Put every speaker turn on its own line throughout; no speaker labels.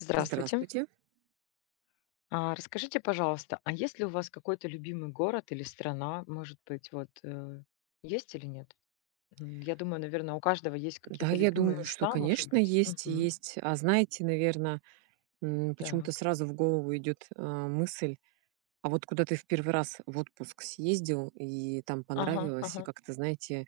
Здравствуйте.
Здравствуйте.
Расскажите, пожалуйста, есть ли у вас какой-то любимый город или страна, может быть, вот, есть или нет? Я думаю, наверное, у каждого есть
Да,
какие-то
я
любимые
думаю, что,
места, может
конечно,
быть.
есть и
Мгм.
есть. А знаете, наверное, почему-то
Так.
сразу в голову идет мысль, а вот куда ты в первый раз в отпуск съездил, и там
Ага,
понравилось, и
ага.
как-то, знаете,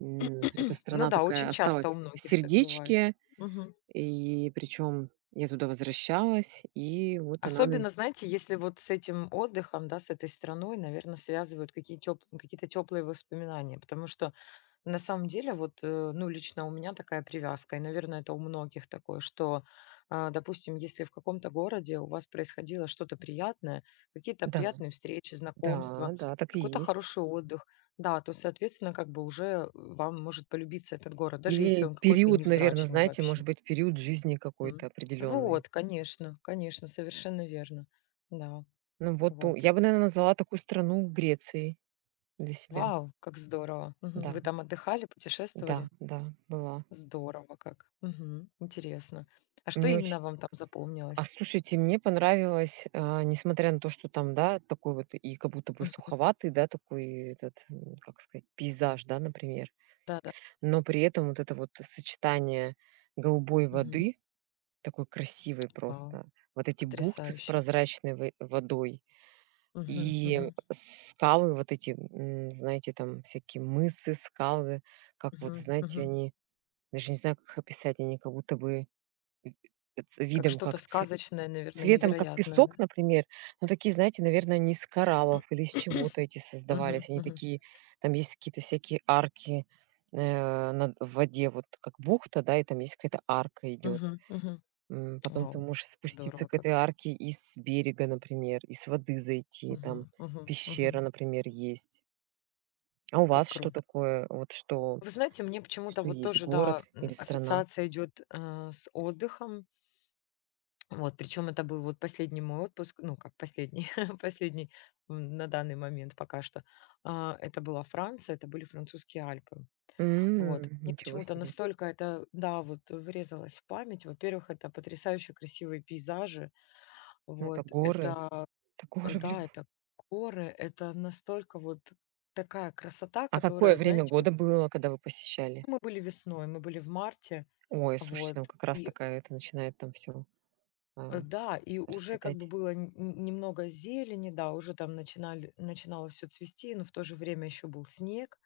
эта
Ну
страна
да,
такая
очень часто у
осталась в
многих так бывает.
сердечке,
Мгм.
и причем я туда возвращалась, и вот она...
Особенно, знаете, если вот с этим отдыхом, да, с этой страной, наверное, связывают какие-то теплые воспоминания, потому что на самом деле, ну, лично у меня такая привязка, и, наверное, это у многих такое, что, допустим, если в каком-то городе у вас происходило что-то приятное, какие-то
Да,
приятные встречи,
да,
знакомства,
да, так и
какой-то
есть.
хороший отдых, да, то, соответственно, как бы уже вам может полюбиться этот город, даже если
Или
он какой-то и
период, наверное,
невзрачный
знаете,
вообще.
может быть, период жизни какой-то
М.
определенный.
Вот, конечно, конечно, совершенно верно. Да,
Ну вот ту
вот.
я бы, наверное, назвала такую страну Грецией для себя.
Вау, как здорово. Мгм.
Да,
Вы там отдыхали,
да,
путешествовали?
да, была.
Здорово как. Мгм. Интересно. А что
Мне очень
именно вам там
а
запомнилось?
Слушайте, мне понравилось, несмотря на то, что там, да, такой вот и как будто бы
Мгм.
суховатый, да, такой этот, как сказать, пейзаж, да, например.
Да-да.
Но при этом вот это вот сочетание голубой
Мгм.
воды, такой красивой
Вау,
просто, вот эти бухты с
потрясающе.
прозрачной вы водой.
Мгм.
И
Мгм.
скалы вот эти, знаете, там всякие мысы, скалы, как вот,
Мгм.
знаете,
Мгм.
они, даже не знаю, как их описать, они как будто бы
Как
видом
что-то сказочное, наверное,
цветом, как
невероятное, да?
песок, например, но такие, знаете, наверное, не из кораллов или из чего-то эти
Мгм.
создавались. Они
Мгм.
такие, там есть какие-то всякие арки в воде, вот как бухта, да, и там есть какая-то арка идет.
Мгм. Мгм.
Потом ты
Вау,
можешь спуститься
здорово
к этой
как.
арке и с берега, например, и с воды зайти, там
Мгм. Мгм.
пещера,
Мгм.
например, есть. А у
Как
вас что
круто.
такое? Вот что
Вы знаете, мне почему-то
что
вот
есть?
тоже,
Город
да,
или страна?
ассоциация идет с отдыхом. Вот, причем это был вот последний мой отпуск, ну, как последний, последний на данный момент пока что. Это была Франция, это были французские Альпы. Вот.
М,
Мне
ничего
почему-то
себе.
настолько это, да, вот врезалось в память. Во-первых, это потрясающе красивые пейзажи.
Ну, это
Вот,
горы.
это,
Это
э,
горы в
да,
любо
это горы, это настолько вот такая красота,
А какое
которая,
время
знаете, вот
года было, когда вы посещали?
мы были весной, мы были в марте,
Ой, слушайте,
вот,
там как раз
и
такая это начинает там все
да, и уже как бы
расцветать.
было н н немного зелени, да, уже там начинали начинало все цвести, но в то же время еще был снег.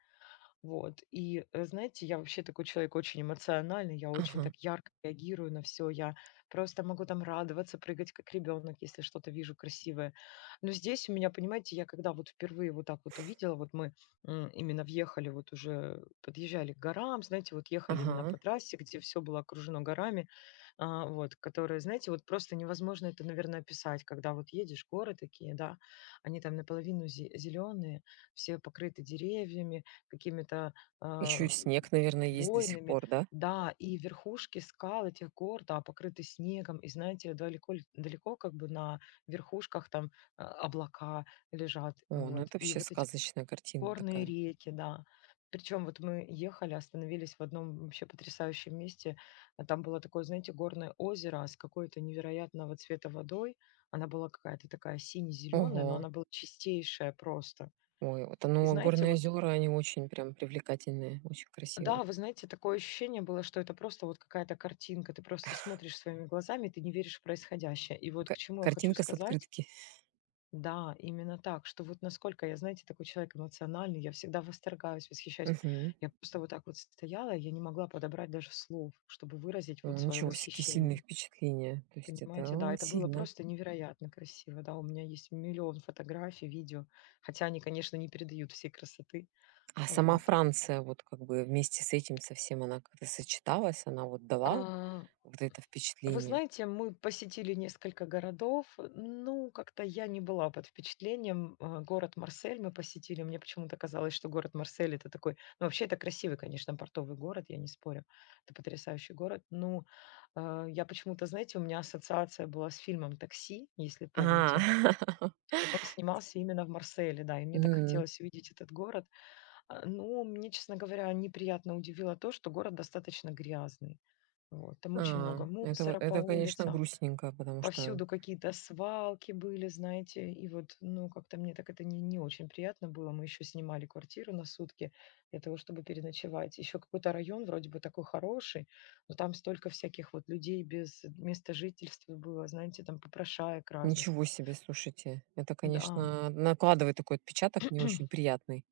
Вот. И знаете, я вообще такой человек очень эмоциональный, я очень
Ага,
так ярко реагирую на все, я просто могу там радоваться, прыгать как ребенок, если что-то вижу красивое. Но здесь у меня, понимаете, я когда вот впервые вот так вот увидела, вот мы именно въехали, вот уже подъезжали к горам, знаете, вот ехали именно
ага.
по трассе, где все было окружено горами, вот, которые, знаете, вот просто невозможно это, наверное, описать, когда вот едешь, горы такие, да, они там наполовину зеленые, все покрыты деревьями, какими-то,
Еще и
а,
снег, наверное, есть до сих
войнами.
пор, да?
Да, и верхушки скал этих гор, да, покрыты снегом, и знаете, далеко, далеко как бы на верхушках там облака лежат,
О, ну
вот.
это
И
вообще
вот эти
сказочная картина
горные
такая.
реки, да. Причем вот мы ехали, остановились в одном вообще потрясающем месте. Там было такое, знаете, горное озеро с какой-то невероятного цвета водой. Она была какая-то такая сине-зеленая, но
Ого.
она была чистейшая просто.
Ой, вот
И
оно,
знаете,
горные
вот
озера, они очень прям привлекательные, очень красивые.
да, вы знаете, такое ощущение было, что это просто вот какая-то картинка. Ты просто смотришь своими глазами, ты не веришь в происходящее. И вот
Ка-
к чему я хочу
картинка с
сказать.
открытки.
Да, именно так, что вот насколько я, знаете, такой человек эмоциональный, я всегда восторгаюсь, восхищаюсь.
Мгм.
Я просто вот так вот стояла, я не могла подобрать даже слов, чтобы выразить
О,
вот свое
ничего себе, сильные
восхищение.
впечатления. То есть это
Понимаете, да,
а,
это было
сильно.
просто невероятно красиво, да, у меня есть миллион фотографий, видео, хотя они, конечно, не передают всей красоты,
А сама
вот.
Франция, вот как бы вместе с этим совсем она как-то сочеталась, она вот дала
А,
вот это
Вы
впечатление.
знаете, мы посетили несколько городов. Ну, как-то я не была под впечатлением. Город Марсель мы посетили. Мне почему-то казалось, что город Марсель это такой… Ну, вообще это красивый, конечно, портовый город, я не спорю. Это потрясающий город. Ну, я почему-то, знаете, у меня ассоциация была с фильмом «Такси», если
А,
помните. Он снимался именно в Марселе, да, и мне так
М.
хотелось увидеть этот город. Ну, мне, честно говоря, неприятно удивило то, что город достаточно грязный. Вот. Там очень
А,
много
это,
мусора
вот-
по
это, конечно,
улицам,
грустненько, потому что
повсюду какие-то свалки были, знаете, и вот, ну, как-то мне так это не очень приятно было. Мы еще снимали квартиру на сутки для того, чтобы переночевать. Еще какой-то район вроде бы такой хороший, но там столько всяких вот людей без места жительства было, знаете, там попрошаек разных.
ничего себе, слушайте, это,
Да,
конечно, накладывает такой отпечаток не очень приятный.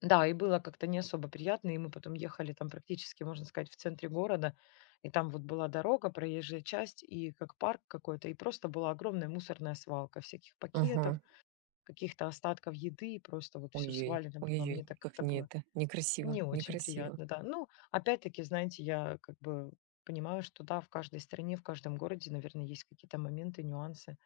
да, и было как-то не особо приятно, и мы потом ехали там практически, можно сказать, в центре города, и там вот была дорога, проезжая часть, и как парк какой-то, и просто была огромная мусорная свалка всяких пакетов,
Ага.
каких-то остатков еды, и просто вот все
Ой-ой,
свалено было.
ой
Мне так
как
как-то
не
было
это, некрасиво,
не очень
некрасиво.
приятно, да. Ну, опять-таки, знаете, я как бы понимаю, что да, в каждой стране, в каждом городе, наверное, есть какие-то моменты, нюансы.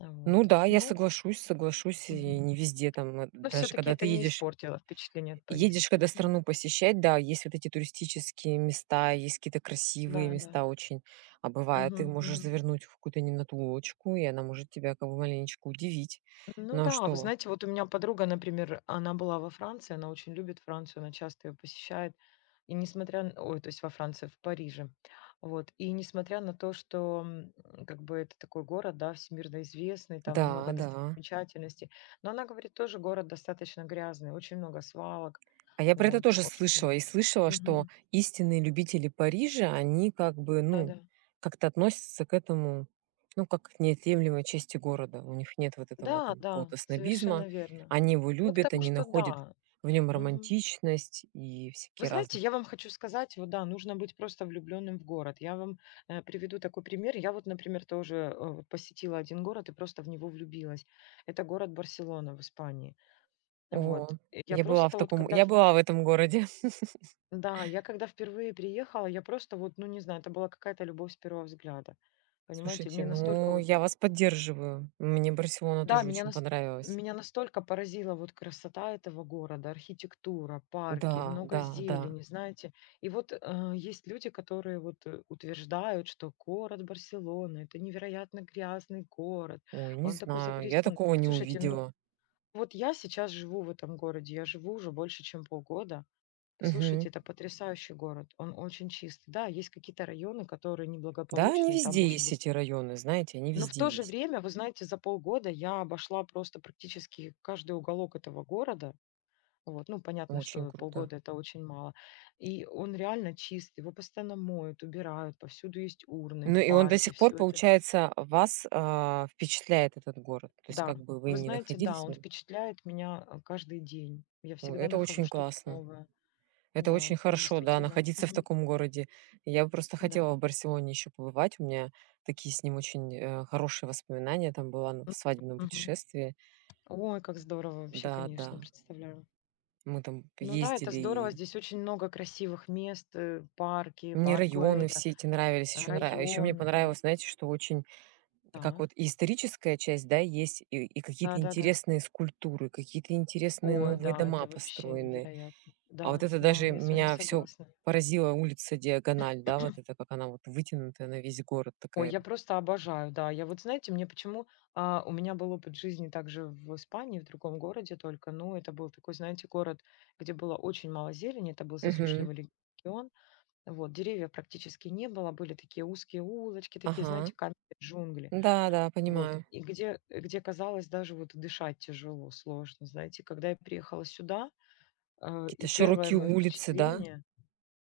Вот.
Ну да, я
Ну,
соглашусь, соглашусь, и
мгм.
не везде там,
Но
даже
все-таки
когда ты
это не
едешь
испортило впечатление от
едешь,
поездки.
когда
Мгм.
страну посещать, да, есть вот эти туристические места, есть какие-то красивые
Да, да.
места очень, а бывает, ты
Мгм,
можешь
мгм.
завернуть в какую-то не на ту лодочку, и она может тебя как бы маленечко удивить.
Ну
Но
да, вы
что?
знаете, вот у меня подруга, например, она была во Франции, она очень любит Францию, она часто ее посещает. Ой, то есть во Франции, в Париже. Вот. И несмотря на то, что как бы это такой город, да, всемирно известный,
Да,
там много
да.
достопримечательностей, но она говорит, тоже город достаточно грязный, очень много свалок,
А я про это
вот.
тоже слышала. И слышала, что
Мгм.
истинные любители Парижа, они как бы, ну,
Да-да.
как-то относятся к этому, ну, как к неотъемлемой части города. У них нет вот этого
Да,
там
да,
какого-то снобизма.
совершенно верно.
Они его
Ну,
любят,
потому
они
что
находят
да.
в нем
Мгм.
романтичность и
Вы
всякие
знаете,
разные.
я вам хочу сказать, вот да, нужно быть просто влюбленным в город. Я вам приведу такой пример. Я вот, например, тоже вот посетила один город и просто в него влюбилась. Это город Барселона в Испании. Вот.
О,
Я
я была в
просто вот
таком,
когда…
я была в этом городе.
Да, я когда впервые приехала, я просто вот, ну не знаю, это была какая-то любовь с первого взгляда. Понимаете,
Слушайте,
мне настолько
ну, я вас поддерживаю. Мне Барселона
да,
тоже очень понравилась.
меня настолько поразила вот красота этого города, архитектура, парки,
Да,
много
да, да.
зелени, знаете. И вот, есть люди, которые вот, утверждают, что город Барселона — это невероятно грязный город,
Ой, не
он такой
знаю, я
загрязнён.
такого не
Слушайте, ну
увидела.
вот я сейчас живу в этом городе, я живу уже больше, чем полгода.
Мгм.
Послушайте, это потрясающий город, он очень чистый. Да, есть какие-то районы, которые
Да, они
неблагополучные, там
везде
может
есть
быть,
эти районы, знаете, они
но в
везде
то же
есть.
время, вы знаете, за полгода я обошла просто практически каждый уголок этого города. Вот. Ну, понятно,
Очень
что
круто.
полгода это очень мало. И он реально чист, его постоянно моют, убирают, повсюду есть урны
Ну
в
и он до
парке,
сих пор,
все это.
получается, вас, впечатляет этот город. То есть
Да,
как бы вы
вы
ни
знаете, да,
находились в
он
нем.
впечатляет меня каждый день. Я
О,
всегда
это
нахожу
очень
что-то
классно.
новое.
Это очень
Да, вот
хорошо, да,
действительно.
находиться в
Мгм.
таком городе. Я бы просто
Да.
хотела в Барселоне еще побывать. У меня такие с ним очень, хорошие воспоминания. Там была в свадебном
Мгм.
путешествии.
Ой, как здорово вообще,
Да, да.
конечно, представляю.
Мы там
Ну да, это
ездили,
здорово.
и
Здесь очень много красивых мест, парки,
мне
парк
районы
Güэля,
все эти нравились. Еще мне
районы, да.
понравилось, знаете, что очень как
Да,
вот и историческая часть, да, есть, и какие-то
да-да-да.
интересные скульптуры, какие-то интересные
Ой,
новые
да,
дома
это вообще
построенные.
невероятно.
А вот
Да,
это
да,
даже
я с вами
меня все
согласна.
поразила улица Диагональ, да, вот это как она вот вытянутая на весь город
Ой,
такая.
я просто обожаю, да. Я вот, знаете, мне почему… у меня был опыт жизни также в Испании, в другом городе только, ну это был такой, знаете, город, где было очень мало зелени, это был
Мгм.
засушливый регион, вот, деревьев практически не было, были такие узкие улочки, такие,
Ага.
знаете, каменные джунгли.
Да-да,
Вот.
понимаю.
И где, казалось, даже вот дышать тяжело, сложно, знаете. Когда я приехала сюда,
Какие-то
и первое
широкие
мое
улицы, да?
впечатление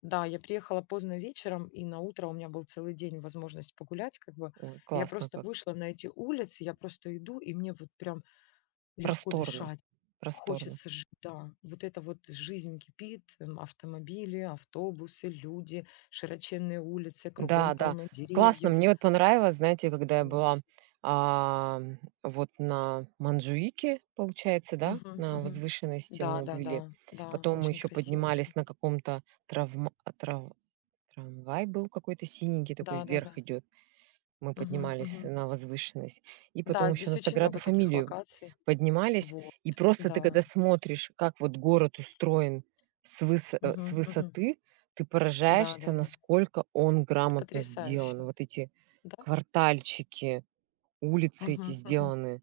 да, я приехала поздно вечером, и на утро у меня был целый день возможность погулять как бы.
Ой,
Я
классно
просто
как.
вышла на эти улицы, я просто иду, и мне вот прям легко
Просторно,
дышать.
просторно.
Хочется жить, да. Вот это вот жизнь кипит, автомобили, автобусы, люди, широченные улицы,
Да,
кругом
да.
полно
Классно.
деревьев.
Мне вот понравилось, знаете, когда я
Вот.
была, а, вот на Манджуике, получается, да,
Мгм,
на
мгм.
возвышенности
Да,
мы
да,
были.
да, да,
Потом мы
очень
еще
красиво там.
поднимались на каком-то травма а, трав трамвай был какой-то синенький такой
Да, да, да.
вверх идет. Мы
Мгм,
поднимались
мгм.
на возвышенность. И потом
Да,
еще
здесь
на
очень
Саграду
много таких
Фамилию
локаций.
поднимались.
Вот,
И просто ты
да.
когда смотришь, как вот город устроен с
Мгм, мгм.
высоты, ты
Да,
поражаешься,
да, да.
насколько он
Это
грамотно сделан.
потрясающе.
Вот эти
Да?
квартальчики, улицы эти
Мгм, мгм.
сделаны.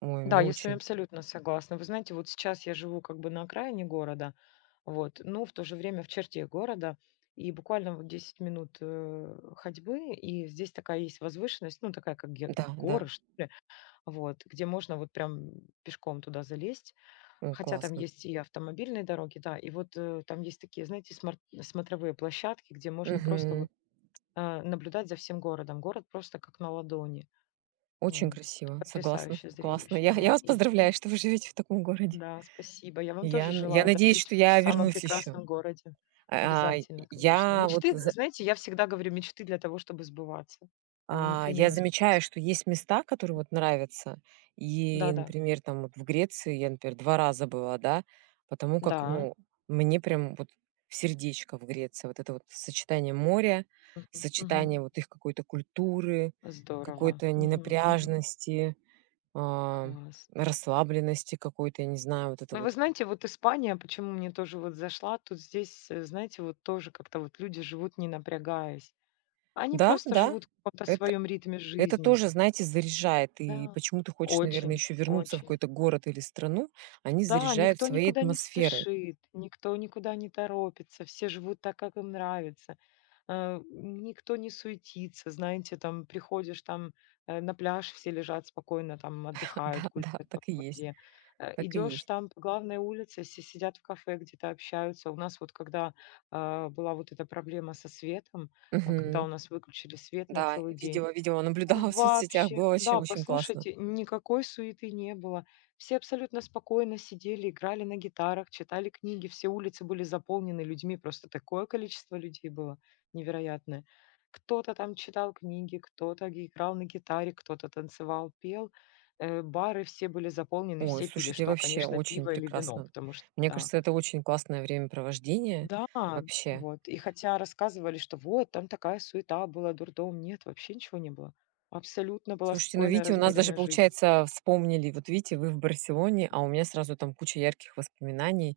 Ой,
Да,
мне
я с вами
очень...
абсолютно согласна. Вы знаете, вот сейчас я живу как бы на окраине города, вот, но в то же время в черте города. И буквально вот 10 минут ходьбы, и здесь такая есть возвышенность, ну, такая как
Да, да.
горы, что ли. Вот, где можно вот прям пешком туда залезть.
Ой,
Хотя там
классно.
есть и автомобильные дороги, да, и вот там есть такие, знаете, смотровые площадки, где можно просто
Мгм.
вот наблюдать за всем городом. Город просто как на ладони.
Очень
Вот.
красиво, согласна.
Потрясающее
Классно.
зрелище,
Я
да.
вас поздравляю,
Идем.
что вы живете в таком городе.
Да, спасибо. Я вам
Я,
тоже
н- я
желаю
надеюсь,
дожить
что
в
я
самом
вернусь еще.
прекрасном городе.
А,
Обязательно, конечно.
я вот
Мечты,
за
знаете, я всегда говорю, мечты для того, чтобы сбываться. Они
а, я
непременно
замечаю,
сбываются.
что есть места, которые вот нравятся. И,
Да-да.
например, там вот в Греции я, например, 2 раза была, да, потому как,
Да.
ну, мне прям вот в сердечко в Греции. Вот это вот сочетание моря,
Мгм. Мгм.
сочетание вот их какой-то культуры,
Здорово.
какой-то
Мгм, мгм.
ненапряжности, а,
Класс.
расслабленности какой-то, я не знаю, вот это
Ну, вы
вот.
знаете, вот Испания, почему мне тоже вот зашла, тут здесь, знаете, вот тоже как-то вот люди живут не напрягаясь. Они
Да,
просто
да,
живут в каком-то
это
своем ритме
Это
жизни.
тоже, знаете, заряжает. И
Да.
почему ты хочешь, наверное,
Очень,
еще вернуться в
очень.
какой-то город или страну, они
Да,
заряжают
никто
своей
никуда не
атмосферой.
спешит, никто никуда не торопится, все живут так, как им нравится. Никто не суетится, знаете, там приходишь там на пляж, все лежат спокойно, там отдыхают,
Да, да,
гуляют по
так и есть,
воде.
так и
Идешь
есть.
там по главной улице, все сидят в кафе, где-то общаются. У нас вот когда была вот эта проблема со светом, когда
Мгм.
у нас выключили свет на
Да,
целый день,
видела, видела, наблюдала в соцсетях,
вообще,
было вообще
да,
очень классно.
послушайте, никакой суеты не было. Все абсолютно спокойно сидели, играли на гитарах, читали книги, все улицы были заполнены людьми, просто такое количество людей было невероятное. Кто-то там читал книги, играл на гитаре, кто-то танцевал, пел. Бары все были заполнены,
Ой,
все пили
слушайте,
что,
вообще
конечно,
очень
пиво или вино,
прекрасно.
потому что,
Мне
да,
кажется, это очень классное времяпровождение
да,
вообще.
вот. И хотя рассказывали, что вот там такая суета была, дурдом, нет, вообще ничего не было. Абсолютно была
Слушайте, ну
спокойная,
видите, у нас даже,
размеренная жизнь.
получается, вспомнили, вот видите, вы в Барселоне, а у меня сразу там куча ярких воспоминаний,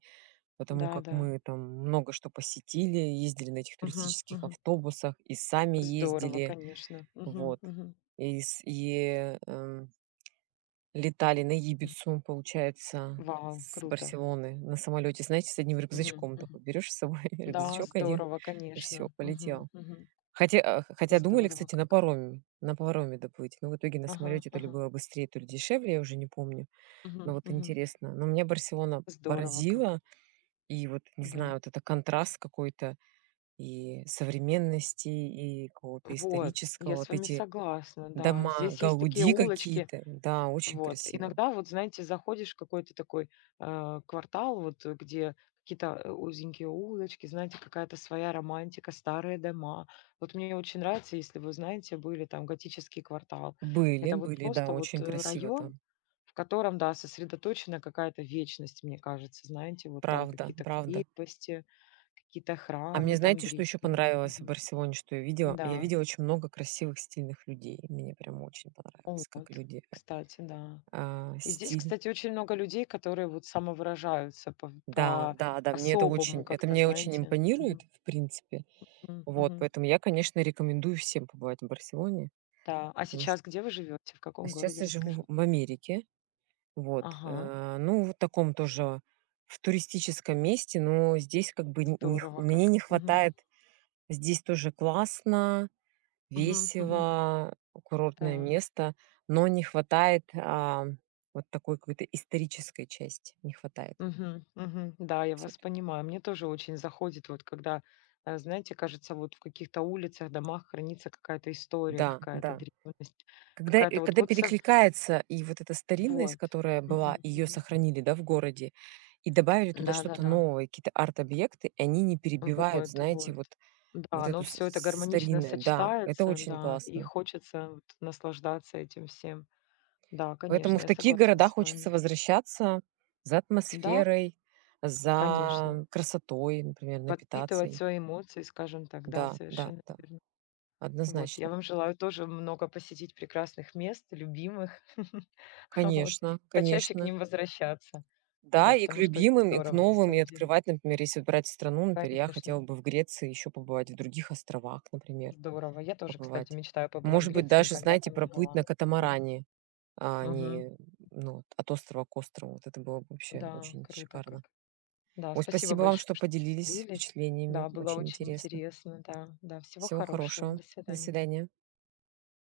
потому
Да,
как
да.
мы там много что посетили, ездили на этих
Мгм,
туристических
мгм.
автобусах и сами
Здорово,
ездили,
конечно. Мгм,
вот.
мгм,
И с и, эм, летали на
мгм.
Ибицу, получается,
Вау,
с
круто.
Барселоны на самолете, знаете, с одним
Мгм,
рюкзачком.
мгм.
Такой берешь с собой
Да,
рюкзачок один,
здорово,
и всё,
конечно. Мгм,
полетел.
мгм.
Хотя думали,
Здорово
кстати, на
как.
пароме на пароме доплыть, но в итоге на
Ага,
самолете то ли
ага.
было быстрее, то ли дешевле, я уже не помню.
Мгм,
Но вот
мгм.
интересно. Но меня Барселона
Здорово как.
поразила. И вот, не
Да.
знаю, вот это контраст какой-то и современности, и какого-то
Вот,
исторического.
я с
Вот
вами
эти
согласна, да.
дома
Здесь есть такие
Гауди
улочки,
какие-то, да, очень
вот.
красиво.
Иногда, вот знаете, заходишь в какой-то такой квартал, где какие-то узенькие улочки, знаете, какая-то своя романтика, старые дома. Вот мне очень нравится, если вы знаете, были там готический квартал.
Были,
Это вот
были, да,
просто вот
очень
э,
красиво
район,
там.
в котором, да, сосредоточена какая-то вечность, мне кажется, знаете, вот там
Правда,
какие-то
правда.
крепости, какие-то
А мне
храмы там
знаете, что
древние.
еще понравилось в
Мгм.
Барселоне, что я видела? Я
Да,
видела очень много красивых, стильных людей. Мне прям очень понравилось,
вот,
как
кстати, да. И здесь,
стиль.
кстати, очень много людей, которые вот самовыражаются по
Да,
по
да, да, мне это очень,
особому
это
как-то,
мне очень
знаете.
импонирует,
Мгм.
в принципе.
М,
Вот,
мгм.
поэтому я, конечно, рекомендую всем побывать в Барселоне.
Да. А
Потому что
сейчас где вы живете? В каком
сейчас
городе?
я живу
Расскажите.
в Америке.
Ага.
Ну, в таком тоже в туристическом месте, но здесь как бы н- не х-
Здорово
мне
как.
не
Мгм.
хватает. Здесь тоже классно,
Мгм. Мгм.
весело, курортное
Так.
место, но не хватает вот такой какой-то исторической части. Не хватает
Мгм. Мгм. Да, я вас
все-таки.
понимаю. Мне тоже очень заходит, вот когда, знаете, кажется, вот в каких-то улицах, домах хранится какая-то история,
Да,
какая-то
да.
древность, какая-то вот
Когда
вот со
перекликается и вот эта старинность,
вот.
которая была,
Мгм.
ее
Мгм.
сохранили, да, в городе, и добавили туда что-то
Да-да-да.
новое, какие-то арт-объекты, и они не перебивают,
Вот,
знаете,
вот.
вот,
Да, оно все это гармонично
старинное. Да, это
сочетается,
очень
да, и
классно.
хочется вот наслаждаться этим всем. Да,
Поэтому
конечно,
в
я
такие
согласна
города
с
хочется
вами.
возвращаться за
Да,
атмосферой,
конечно.
за красотой, например, напитаться
Подпитывать
ей.
свои эмоции, скажем так, да,
Да, да,
совершенно
да,
верно. Вот, я
однозначно.
вам желаю тоже много посетить прекрасных мест, любимых, вот,
Конечно,
почаще к
конечно.
ним возвращаться.
Да,
Да,
и к
потому что это
любимым, и к
здорово на
новым, и
самом деле.
открывать, например, если брать страну, например, я хотела
Конечно,
бы в Греции еще побывать, в других островах, например,
здорово. Я тоже, кстати,
побывать.
мечтаю побывать в
Может быть,
Греции,
даже,
никогда
знаете,
там не
проплыть
была.
на
Мгм.
катамаране, а
Мгм.
не ну, вот, от острова к острову. Вот это было бы вообще
Да,
очень
круто
шикарно.
как. Да,
Ой,
спасибо
спасибо вам,
большое,
что
что
поделились
поделились.
впечатлениями.
Да, было
Очень
очень
интересно.
интересно. Да, да, всего
Всего
хорошего.
хорошего.
До
До
свидания.
свидания.